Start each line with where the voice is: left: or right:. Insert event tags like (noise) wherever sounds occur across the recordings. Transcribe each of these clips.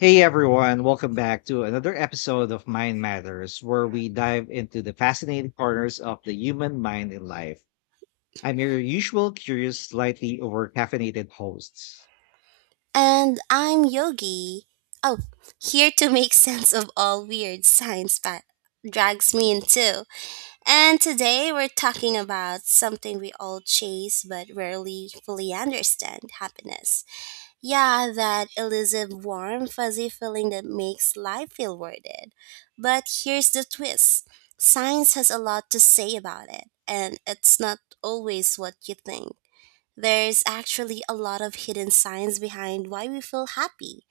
left: Hey everyone, welcome back to another episode of Mind Matters, where we dive into the fascinating corners of the human mind and life. I'm your usual curious, slightly over caffeinated host.
right: And I'm Yogi. Oh, here to make (laughs) sense of all weird drags me into. And today we're talking about something we all chase but rarely fully understand happiness. Yeah, that elusive, warm, fuzzy feeling that makes life feel worth it. But here's the twist, science has a lot to say about it, and it's not always what you think. There's actually a lot of hidden science behind why we feel happy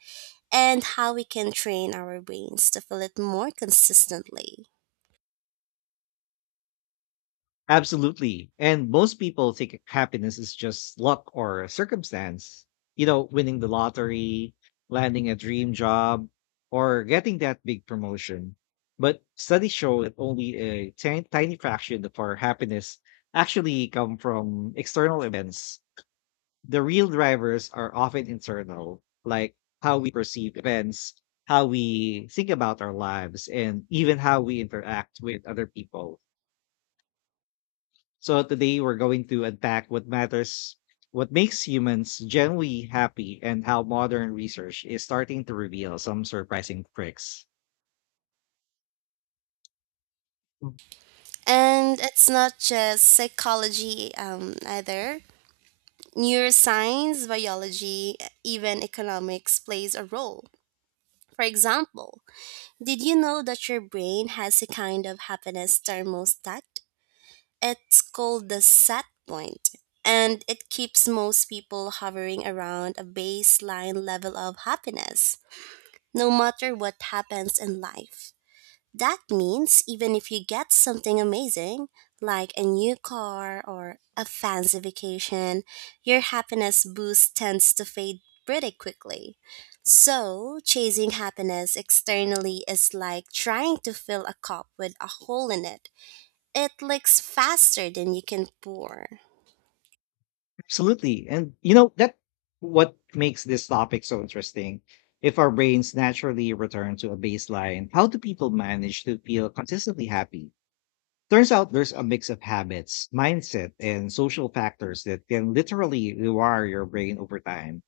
right: and how we can train our brains to feel it more consistently.
left: Absolutely. And most people think happiness is just luck or circumstance. You know, winning the lottery, landing a dream job, or getting that big promotion. But studies show that only a tiny fraction of our happiness actually come from external events. The real drivers are often internal, like how we perceive events, how we think about our lives, and even how we interact with other people. So today we're going to unpack what matters, what makes humans genuinely happy, and how modern research is starting to reveal some surprising tricks.
right: And it's not just psychology either. Neuroscience, biology, even economics plays a role. For example, did you know that your brain has a kind of happiness thermostat? It's called the set point, and it keeps most people hovering around a baseline level of happiness, no matter what happens in life. That means even if you get something amazing, like a new car or a fancy vacation, your happiness boost tends to fade pretty quickly. So, chasing happiness externally is like trying to fill a cup with a hole in it, it leaks faster than you can pour.
left: Absolutely. And you know, that what makes this topic so interesting. If our brains naturally return to a baseline, how do people manage to feel consistently happy? Turns out there's a mix of habits, mindset, and social factors that can literally rewire your brain over time.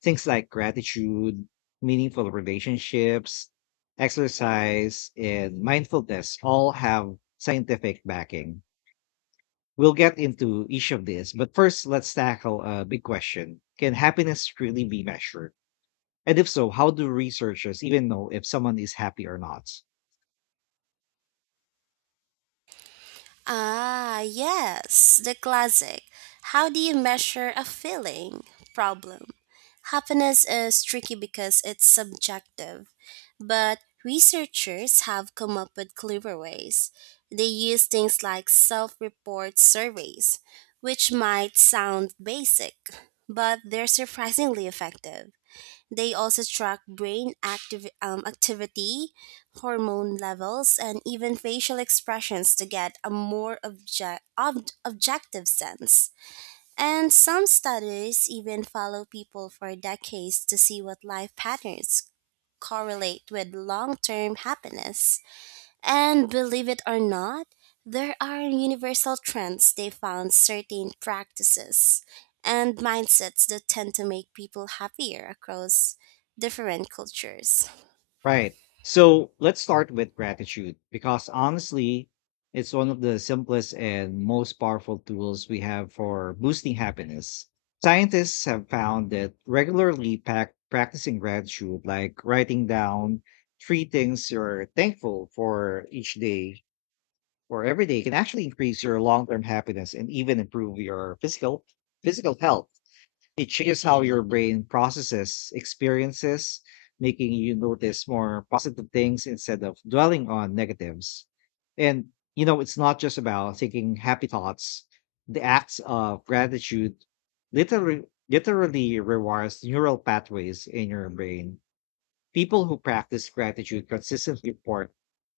left: Things like gratitude, meaningful relationships, exercise, and mindfulness all have scientific backing. We'll get into each of these, but first, let's tackle a big question. Can happiness really be measured? And if so, how do researchers even know if someone is happy or not?
right: Ah, yes, the classic. How do you measure a feeling? Problem. Happiness is tricky because it's subjective, but researchers have come up with clever ways. They use things like self report surveys, which might sound basic, but they're surprisingly effective. They also track brain activity, hormone levels, and even facial expressions to get a more objective sense. And some studies even follow people for decades to see what life patterns correlate with long term happiness. And believe it or not, there are universal trends, they found certain practices and mindsets that tend to make people happier across different cultures.
left: Right. So let's start with gratitude because honestly, it's one of the simplest and most powerful tools we have for boosting happiness. Scientists have found that regularly practicing gratitude, like writing down three things you're thankful for each day or every day, can actually increase your long term happiness and even improve your physical health. It changes how your brain processes experiences, making you notice more positive things instead of dwelling on negatives. And, you know, it's not just about thinking happy thoughts. The acts of gratitude literally, literally rewires neural pathways in your brain. People who practice gratitude consistently report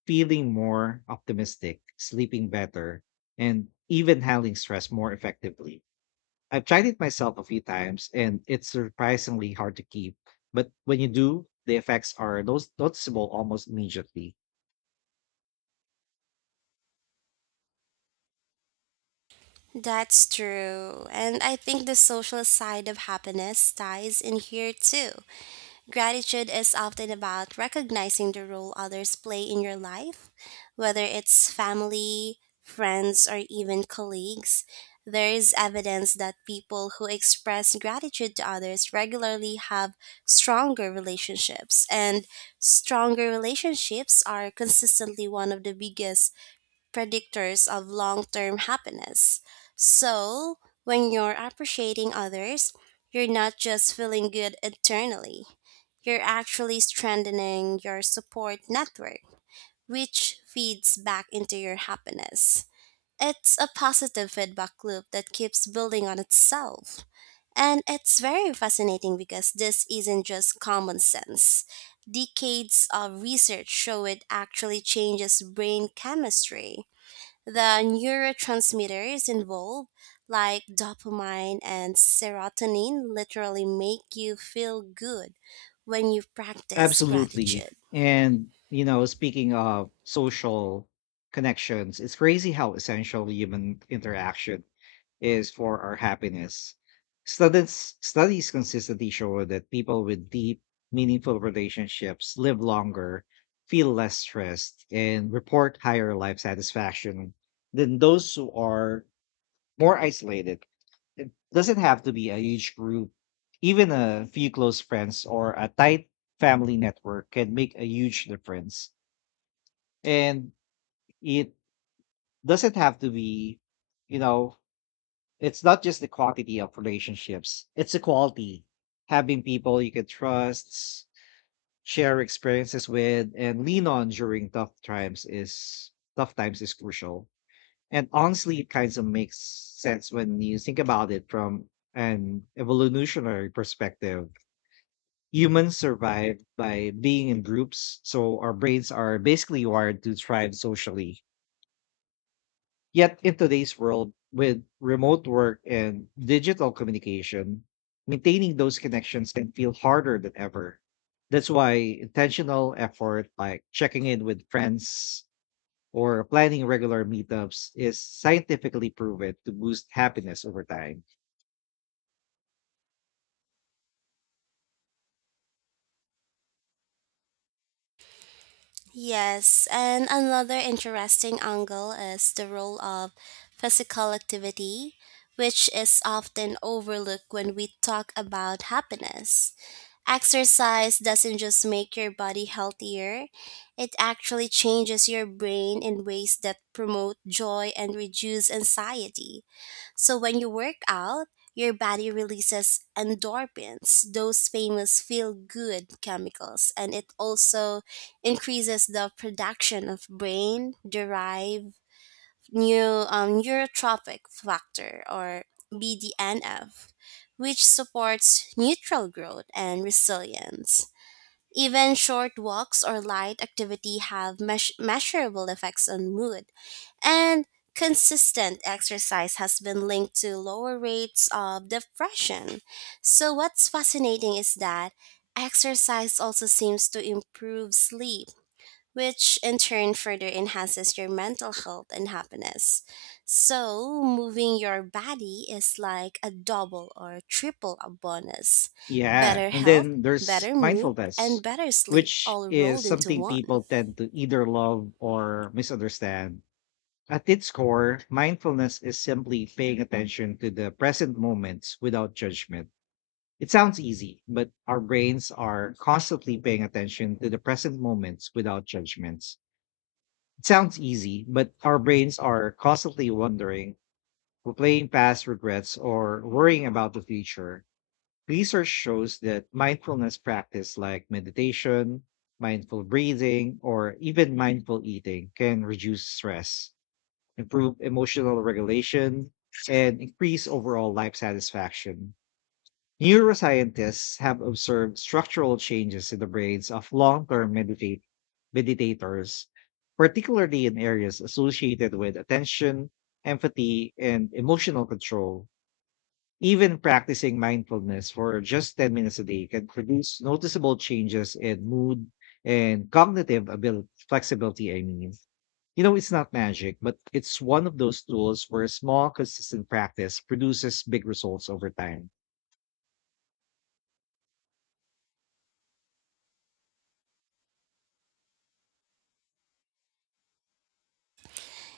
left: feeling more optimistic, sleeping better, and even handling stress more effectively. I've tried it myself a few times and it's surprisingly hard to keep. But when you do, the effects are those noticeable almost immediately.
right: That's true. And I think the social side of happiness ties in here too. Gratitude is often about recognizing the role others play in your life, whether it's family, friends, or even colleagues. There is evidence that people who express gratitude to others regularly have stronger relationships, and stronger relationships are consistently one of the biggest predictors of long term happiness. So, when you're appreciating others, you're not just feeling good internally, you're actually strengthening your support network, which feeds back into your happiness. It's a positive feedback loop that keeps building on itself. And it's very fascinating because this isn't just common sense. Decades of research show it actually changes brain chemistry, the neurotransmitters involved, like dopamine and serotonin, literally make you feel good when you practice
left: Absolutely.
right: gratitude.
left: And you know, speaking of social connections, it's crazy how essential human interaction is for our happiness. Studies consistently show that people with deep, meaningful relationships live longer, feel less stressed, and report higher life satisfaction than those who are more isolated. It doesn't have to be a huge group. Even a few close friends or a tight family network can make a huge difference. And it doesn't have to be, you know, It's not just the quantity of relationships, it's the quality. Having people you can trust, share experiences with, and lean on during tough times is crucial. And honestly, it kind of makes sense when you think about it from an evolutionary perspective. Humans survive by being in groups, so our brains are basically wired to thrive socially. Yet in today's world, with remote work and digital communication, maintaining those connections can feel harder than ever. That's why intentional effort like checking in with friends or planning regular meetups is scientifically proven to boost happiness over time.
right: Yes, and another interesting angle is the role of physical activity, which is often overlooked when we talk about happiness. Exercise doesn't just make your body healthier, it actually changes your brain in ways that promote joy and reduce anxiety. So when you work out, your body releases endorphins, those famous feel good chemicals, and it also increases the production of brain derived neurotropic factor, or BDNF, which supports neutral growth and resilience. Even short walks or light activity have measurable effects on mood, and consistent exercise has been linked to lower rates of depression. So, what's fascinating is that exercise also seems to improve sleep, which in turn further enhances your mental health and happiness. So, moving your body is like a double or triple a bonus.
left: Yeah.
right: Better
left: And
right: health,
left: then there's
right: better mood, and
left: mindfulness,
right: better sleep
left: which
right: all
left: is
right: rolled into
left: something
right: one.
left: people tend to either love or misunderstand. At its core, mindfulness is simply paying attention to the present moments without judgment. It sounds easy, but our brains are constantly paying attention to the present moments without judgments. It sounds easy, but our brains are constantly wondering, replaying past regrets, or worrying about the future. Research shows that mindfulness practice like meditation, mindful breathing, or even mindful eating can reduce stress, improve emotional regulation, and increase overall life satisfaction. Neuroscientists have observed structural changes in the brains of long term meditators, particularly in areas associated with attention, empathy, and emotional control. Even practicing mindfulness for just 10 minutes a day can produce noticeable changes in mood and cognitive ability, flexibility. It's not magic, but it's one of those tools where small, consistent practice produces big results over time.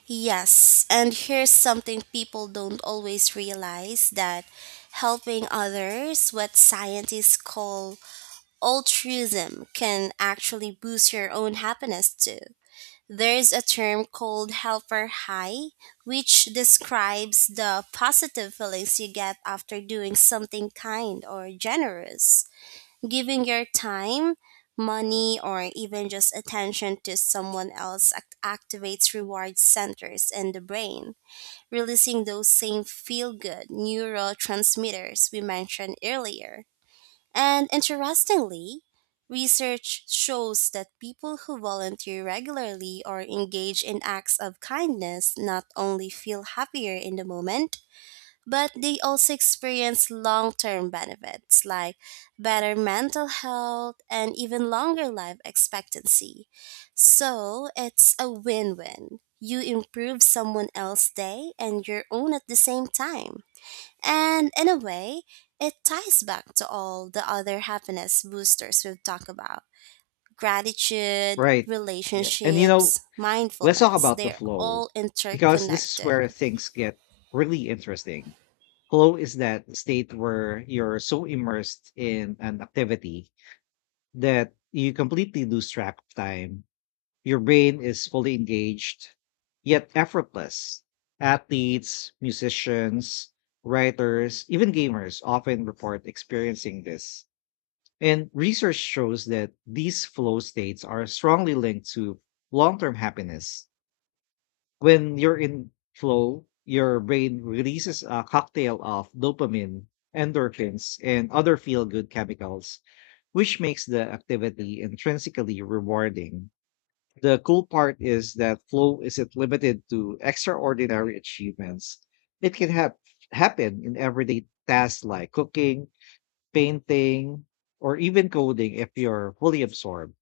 right: Yes, and here's something people don't always realize, that helping others, what scientists call altruism, can actually boost your own happiness too. There is a term called helper high, which describes the positive feelings you get after doing something kind or generous. Giving your time, money, or even just attention to someone else activates reward centers in the brain, releasing those same feel good neurotransmitters we mentioned earlier. And interestingly, research shows that people who volunteer regularly or engage in acts of kindness not only feel happier in the moment, but they also experience long term benefits like better mental health and even longer life expectancy. So it's a win win. You improve someone else's day and your own at the same time. And in a way, it ties back to all the other happiness boosters we've talked about, gratitude,
left: Right. Yeah. And, you know,
right: relationships,
left: let's talk
right: mindfulness.
left: about the
right: They're
left: flow
right: all
left: because this is where
right: interconnected.
left: things get really interesting. Flow is that state where you're so immersed in an activity that you completely lose track of time. Your brain is fully engaged, yet effortless. Athletes, musicians, writers, even gamers often report experiencing this. And research shows that these flow states are strongly linked to long term happiness. When you're in flow, your brain releases a cocktail of dopamine, endorphins, and other feel good chemicals, which makes the activity intrinsically rewarding. The cool part is that flow isn't limited to extraordinary achievements. It can happen in everyday tasks like cooking, painting, or even coding if you're fully absorbed.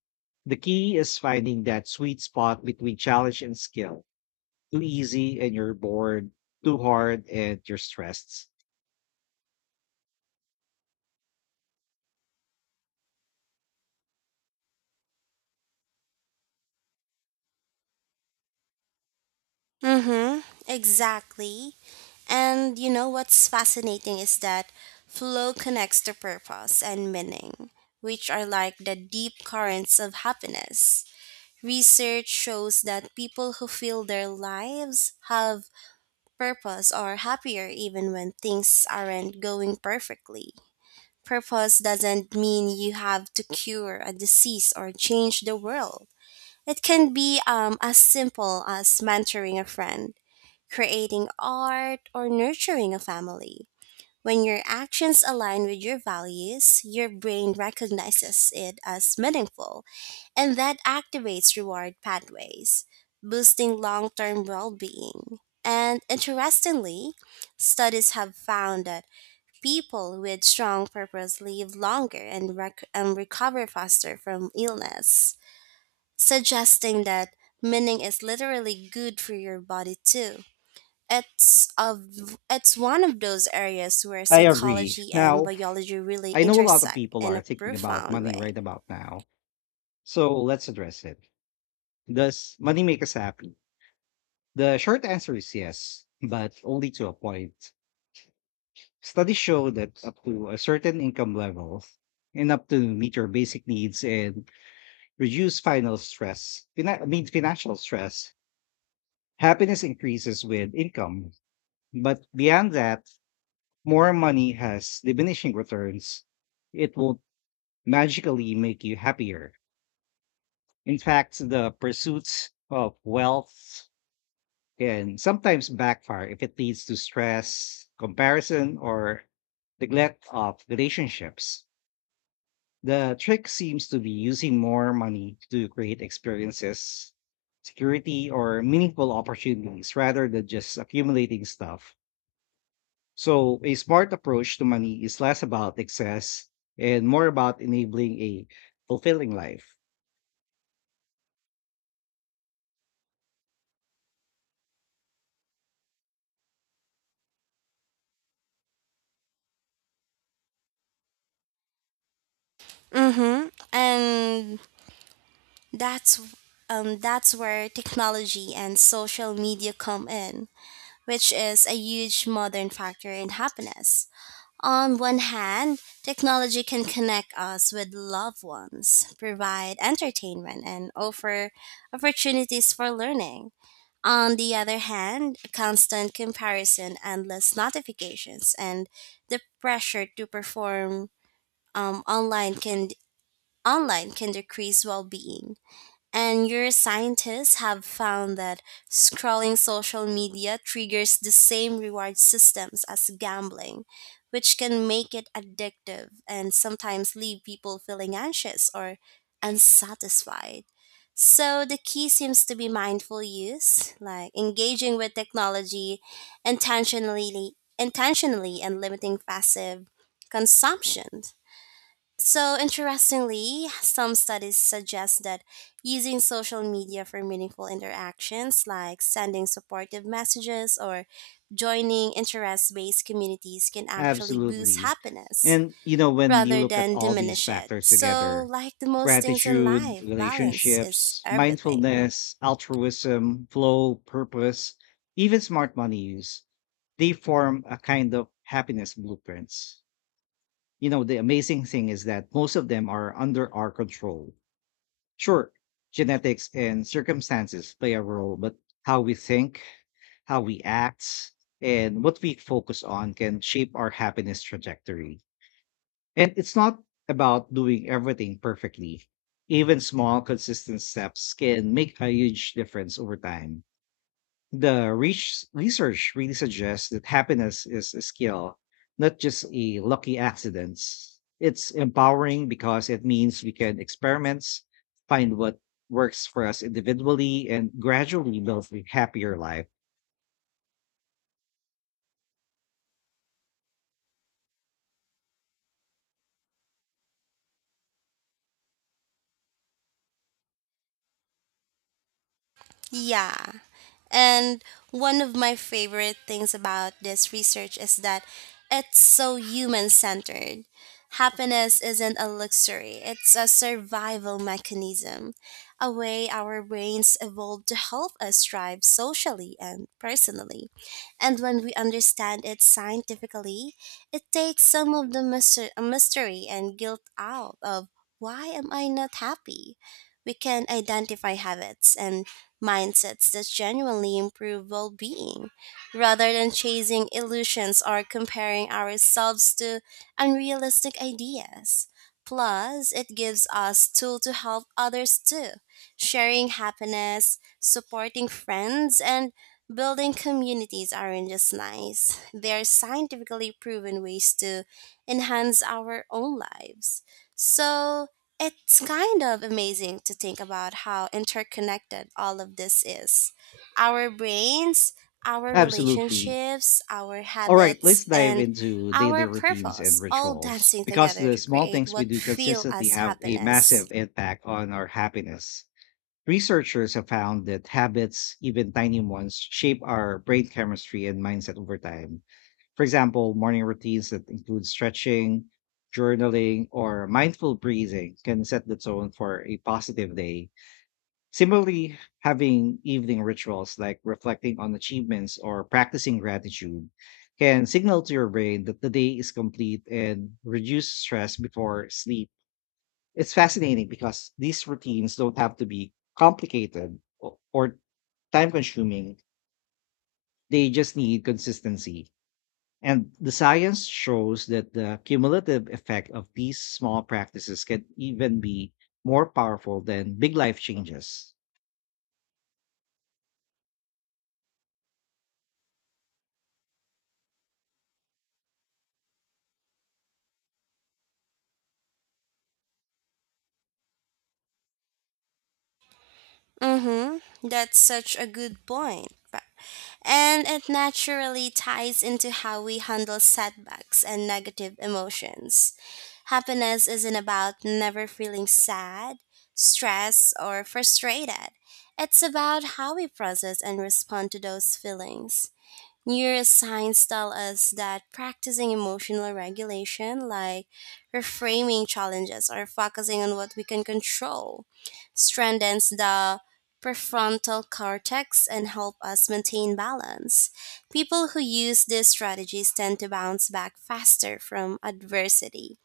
left: The key is finding that sweet spot between challenge and skill. Too easy and you're bored, too hard and you're stressed.
right: Mm hmm, exactly. And you know what's fascinating is that flow connects to purpose and meaning, which are like the deep currents of happiness. Research shows that people who feel their lives have purpose are happier even when things aren't going perfectly. Purpose doesn't mean you have to cure a disease or change the world. It can be as simple as mentoring a friend, creating art, or nurturing a family. When your actions align with your values, your brain recognizes it as meaningful, and that activates reward pathways, boosting long term well being. And interestingly, studies have found that people with strong purpose live longer and, and recover faster from illness, suggesting that meaning is literally good for your body too, it's of it's one of those areas where
left: I agree.
right: psychology and
left: Now,
right: biology really
left: I know a lot of
right: intersect
left: people
right: in
left: are
right: a
left: thinking about
right: profound
left: money
right: way.
left: right about now. So let's address it. Does money make us happy? The short answer is yes, but only to a point. Studies show that up to a certain income level, enough to meet your basic needs and reduce final stress, financial stress, happiness increases with income. But beyond that, more money has diminishing returns, it won't magically make you happier. In fact, the pursuits of wealth can sometimes backfire if it leads to stress, comparison, or neglect of relationships. The trick seems to be using more money to create experiences, security, or meaningful opportunities rather than just accumulating stuff. So, a smart approach to money is less about excess and more about enabling a fulfilling life.
right: Mm-hmm. And that's that's where technology and social media come in, which is a huge modern factor in happiness. On one hand, technology can connect us with loved ones, provide entertainment, and offer opportunities for learning. On the other hand, constant comparison, endless notifications, and the pressure to perform online can decrease well-being. And your scientists have found that scrolling social media triggers the same reward systems as gambling, which can make it addictive and sometimes leave people feeling anxious or unsatisfied. So the key seems to be mindful use, like engaging with technology intentionally, intentionally and limiting passive consumption. So interestingly, some studies suggest that using social media for meaningful interactions like sending supportive messages or joining interest-based communities can actually boost
left: Absolutely.
right: happiness
left: And, you know, when you
right: rather
left: look at
right: than
left: all these
right: diminish it.
left: factors
right: So,
left: together,
right: like the most things in
left: gratitude,
right: life, balance is
left: relationships,
right: everything.
left: mindfulness, altruism, flow, purpose, even smart money use, they form a kind of happiness blueprints. You know, the amazing thing is that most of them are under our control. Sure, genetics and circumstances play a role, but how we think, how we act, and what we focus on can shape our happiness trajectory. And it's not about doing everything perfectly. Even small, consistent steps can make a huge difference over time. Research really suggests that happiness is a skill, not just a lucky accident. It's empowering because it means we can experiment, find what works for us individually, and gradually build a happier life.
right: Yeah. And one of my favorite things about this research is that it's so human centered. Happiness isn't a luxury, it's a survival mechanism, a way our brains evolved to help us thrive socially and personally. And when we understand it scientifically, it takes some of the mystery and guilt out of why am I not happy? We can identify habits and mindsets that genuinely improve well being, rather than chasing illusions or comparing ourselves to unrealistic ideas. Plus, it gives us tools to help others too, sharing happiness, supporting friends, and building communities aren't just nice. They're scientifically proven ways to enhance our own lives. So, it's kind of amazing to think about how interconnected all of this is. Our brains, our
left: Absolutely.
right: relationships, our
left: All right,
right: habits,
left: let's dive
right: and
left: into
right: our
left: daily routines and
right: purpose all
left: rituals
right: dancing
left: because
right: together
left: the
right: to
left: small
right: create
left: things we
right: what
left: do
right: feel
left: consistently
right: as
left: have a
right: happiness.
left: massive impact on our happiness. Researchers have found that habits, even tiny ones, shape our brain chemistry and mindset over time. For example, morning routines that include stretching, journaling, or mindful breathing can set the tone for a positive day. Similarly, having evening rituals like reflecting on achievements or practicing gratitude can signal to your brain that the day is complete and reduce stress before sleep. It's fascinating because these routines don't have to be complicated or time consuming. They just need consistency. And the science shows that the cumulative effect of these small practices can even be more powerful than big life changes.
right: Mhm. That's such a good point, and it naturally ties into how we handle setbacks and negative emotions. Happiness isn't about never feeling sad, stressed, or frustrated. It's about how we process and respond to those feelings. Neuroscience tell us that practicing emotional regulation, like reframing challenges or focusing on what we can control, strengthens the prefrontal cortex and help us maintain balance. People who use these strategies tend to bounce back faster from adversity,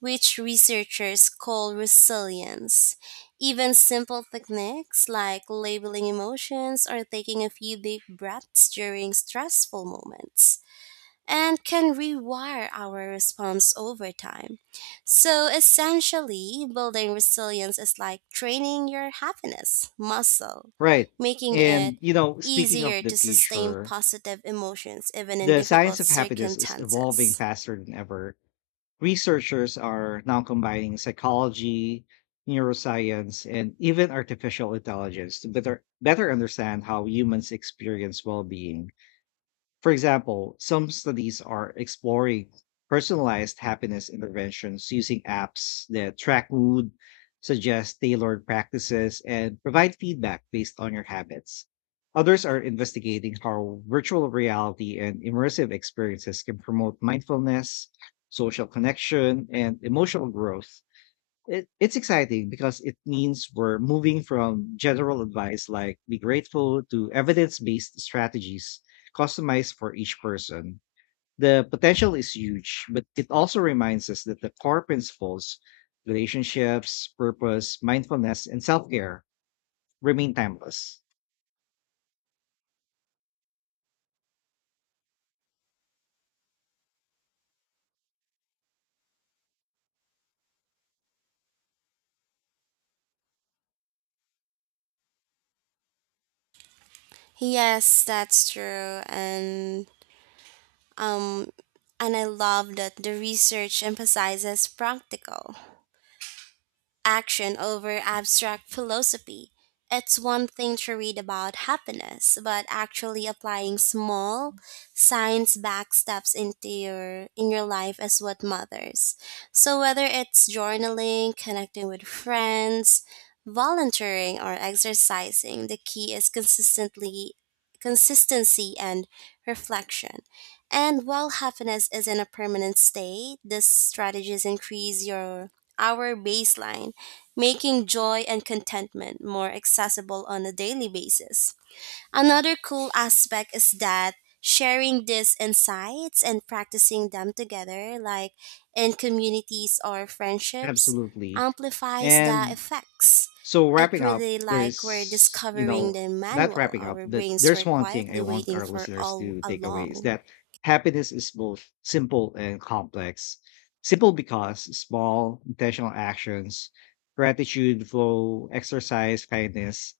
right: which researchers call resilience. Even simple techniques like labeling emotions or taking a few deep breaths during stressful moments and can rewire our response over time. So essentially, building resilience is like training your happiness muscle,
left: Right.
right: making it
left: And, you know, speaking of
right: easier
left: the
right: to sustain
left: future,
right: positive emotions even in
left: the science
right: difficult
left: of happiness is evolving
right: circumstances.
left: faster than ever. Researchers are now combining psychology, neuroscience, and even artificial intelligence to better understand how humans experience well-being. For example, some studies are exploring personalized happiness interventions using apps that track mood, suggest tailored practices, and provide feedback based on your habits. Others are investigating how virtual reality and immersive experiences can promote mindfulness, social connection, and emotional growth. It's exciting because it means we're moving from general advice like be grateful to evidence based strategies customized for each person. The potential is huge, but it also reminds us that the core principles, relationships, purpose, mindfulness, and self care, remain timeless.
right: Yes, that's true. Um, and I love that the research emphasizes practical action over abstract philosophy. It's one thing to read about happiness, but actually applying small science-backed steps into your in your life is what matters. So whether it's journaling, connecting with friends, volunteering or exercising, the key is consistently consistency and reflection. And while happiness isn't a permanent state, these strategies increase your our baseline, making joy and contentment more accessible on a daily basis. Another cool aspect is that sharing these insights and practicing them together, like in communities or friendships,
left: Absolutely.
right: amplifies the
left: And
right: effects.
left: So
right: It
left: wrapping up,
right: really like we're
left: there's you
right: discovering
left: know,
right: the
left: not
right: manual
left: wrapping up,
right: our
left: that
right: brains
left: there's
right: were
left: one thing I
right: quietly
left: want
right: waiting
left: our
right: for
left: listeners
right: all
left: to take away is
right: along.
left: that happiness is both simple and complex. Simple because small, intentional actions, gratitude, flow, exercise, kindness,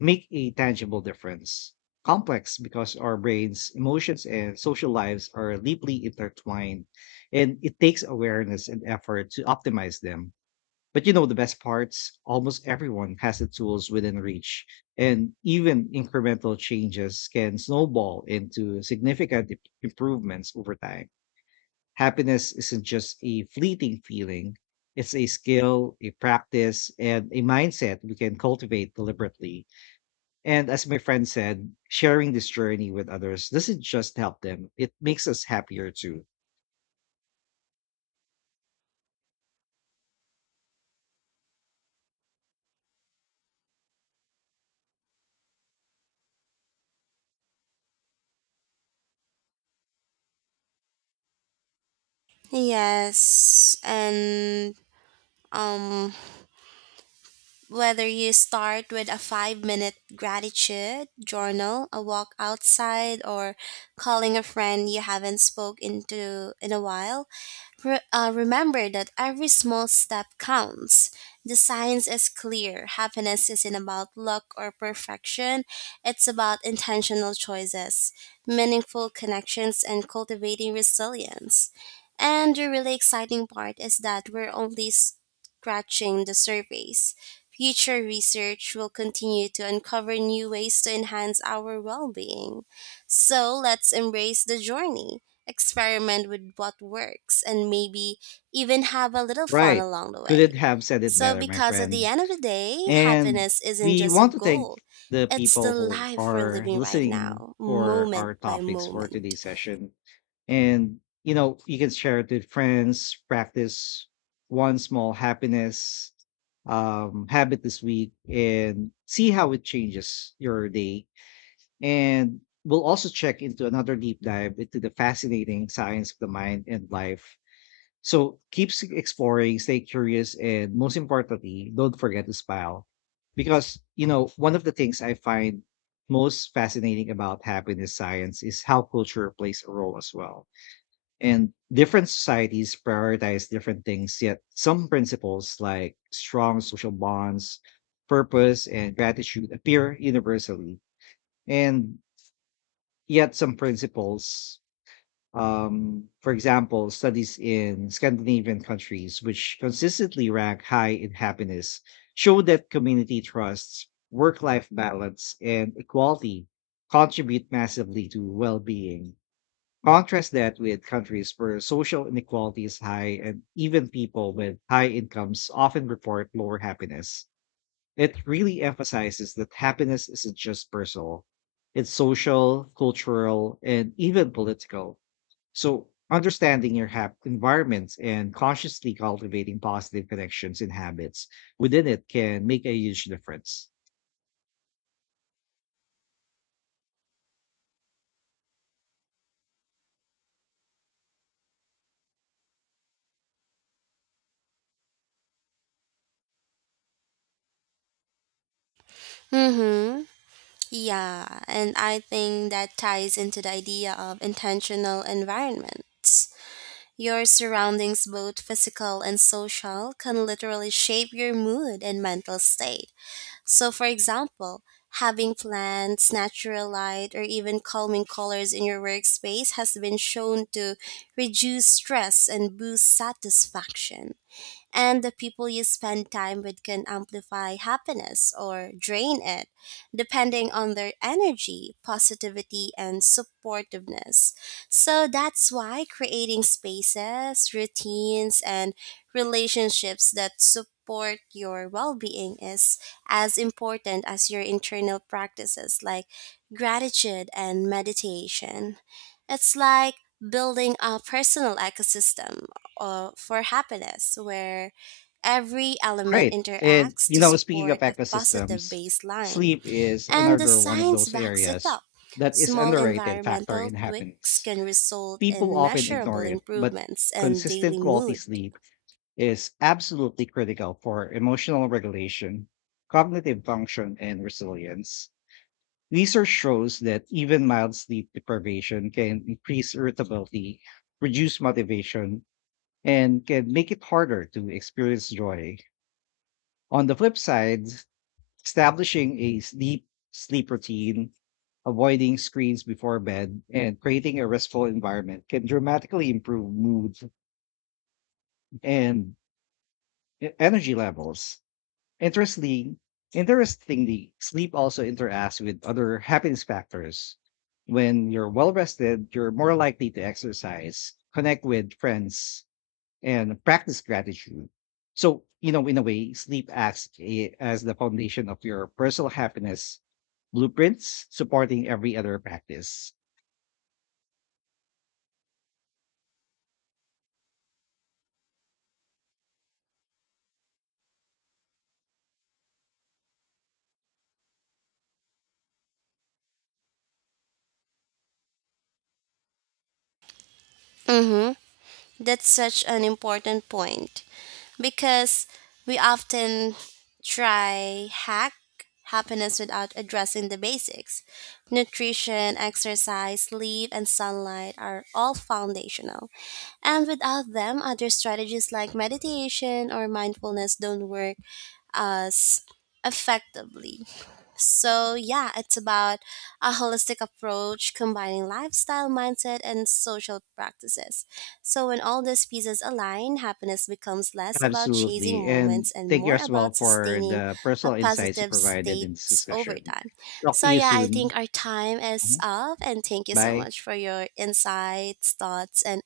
left: make a tangible difference. Complex because our brains, emotions, and social lives are deeply intertwined, and it takes awareness and effort to optimize them. But you know the best parts? Almost everyone has the tools within reach, and even incremental changes can snowball into significant improvements over time. Happiness isn't just a fleeting feeling, it's a skill, a practice, and a mindset we can cultivate deliberately. And as my friend said, sharing this journey with others doesn't just help them, it makes us happier too.
right: Yes, and um whether you start with a 5 minute gratitude journal, a walk outside, or calling a friend you haven't spoke into in a while, remember that every small step counts. The science is clear. Happiness isn't about luck or perfection, it's about intentional choices, meaningful connections, and cultivating resilience. And the really exciting part is that we're only scratching the surface. Future research will continue to uncover new ways to enhance our well being. So let's embrace the journey, experiment with what works, and maybe even have a little fun
left: Right.
right: along the way.
left: Couldn't have said it
right: So,
left: better, my
right: because at the
left: friend.
right: end of the day,
left: And
right: happiness isn't
left: we
right: just a
left: want to
right: goal,
left: thank the
right: it's the
left: people who
right: life we're
left: are
right: living right
left: listening
right: now,
left: for
right: moment
left: our
right: by
left: topics for
right: moment.
left: today's session. And, you know, you can share it with friends, practice one small happiness habit this week and see how it changes your day. And we'll also check into another deep dive into the fascinating science of the mind and life. So exploring, stay curious, and most importantly, don't forget to smile. Because, you know, one of the things I find most fascinating about happiness science is how culture plays a role as well. And different societies prioritize different things, yet some principles like strong social bonds, purpose, and gratitude appear universally. And yet some principles for example, studies in Scandinavian countries, which consistently rank high in happiness, show that community trusts, work life balance, and equality contribute massively to well being. Contrast that with countries where social inequality is high and even people with high incomes often report lower happiness. It really emphasizes that happiness isn't just personal, it's social, cultural, and even political. So, understanding your environments and consciously cultivating positive connections and habits within it can make a huge difference.
right: Mm-hmm. Yeah, and I think that ties into the idea of intentional environments. Your surroundings, both physical and social, can literally shape your mood and mental state. So, for example, having plants, natural light, or even calming colors in your workspace has been shown to reduce stress and boost satisfaction, and the people you spend time with can amplify happiness or drain it, depending on their energy, positivity, and supportiveness. So that's why creating spaces, routines, and relationships that support your well being is as important as your internal practices like gratitude and meditation. It's like building a personal ecosystem for happiness, where every element
left: Right. And,
right: interacts
left: you
right: to
left: know, speaking
right: support
left: of
right: a positive
left: ecosystems,
right: baseline.
left: sleep is
right: And the
left: another one of
right: science
left: those
right: backs it
left: areas
right: up.
left: that is
right: Small
left: underrated factor
right: environmental
left: in
right: tweaks
left: happiness.
right: can result
left: People
right: in
left: often
right: measurable
left: ignore it, but
right: improvements in daily
left: consistent quality
right: mood.
left: sleep is absolutely critical for emotional regulation, cognitive function, and resilience. Research shows that even mild sleep deprivation can increase irritability, reduce motivation, and can make it harder to experience joy. On the flip side, establishing a sleep routine, avoiding screens before bed, and creating a restful environment can dramatically improve mood and energy levels. Interesting, Interestingly, sleep also interacts with other happiness factors. When you're well rested, you're more likely to exercise, connect with friends, and practice gratitude. So, you know, in a way, sleep acts as the foundation of your personal happiness blueprints, supporting every other practice.
right: Mm-hmm. That's such an important point, because we often try hack happiness without addressing the basics. Nutrition, exercise, sleep, and sunlight are all foundational. And without them, other strategies like meditation or mindfulness don't work as effectively. So, yeah, it's about a holistic approach combining lifestyle, mindset, and social practices. So, when all these pieces align, happiness becomes less about chasing
left: Absolutely. And
right: moments and
left: thank you
right: more
left: as well
right: about
left: for
right: sustaining
left: the
right: a
left: personal insights you
right: positive
left: provided
right: state
left: in this
right: over
left: discussion.
right: time.
left: Talk to
right: So,
left: you
right: yeah, I
left: soon.
right: think our time is
left: Mhm.
right: up, and thank you so
left: Bye.
right: much for your insights, thoughts, and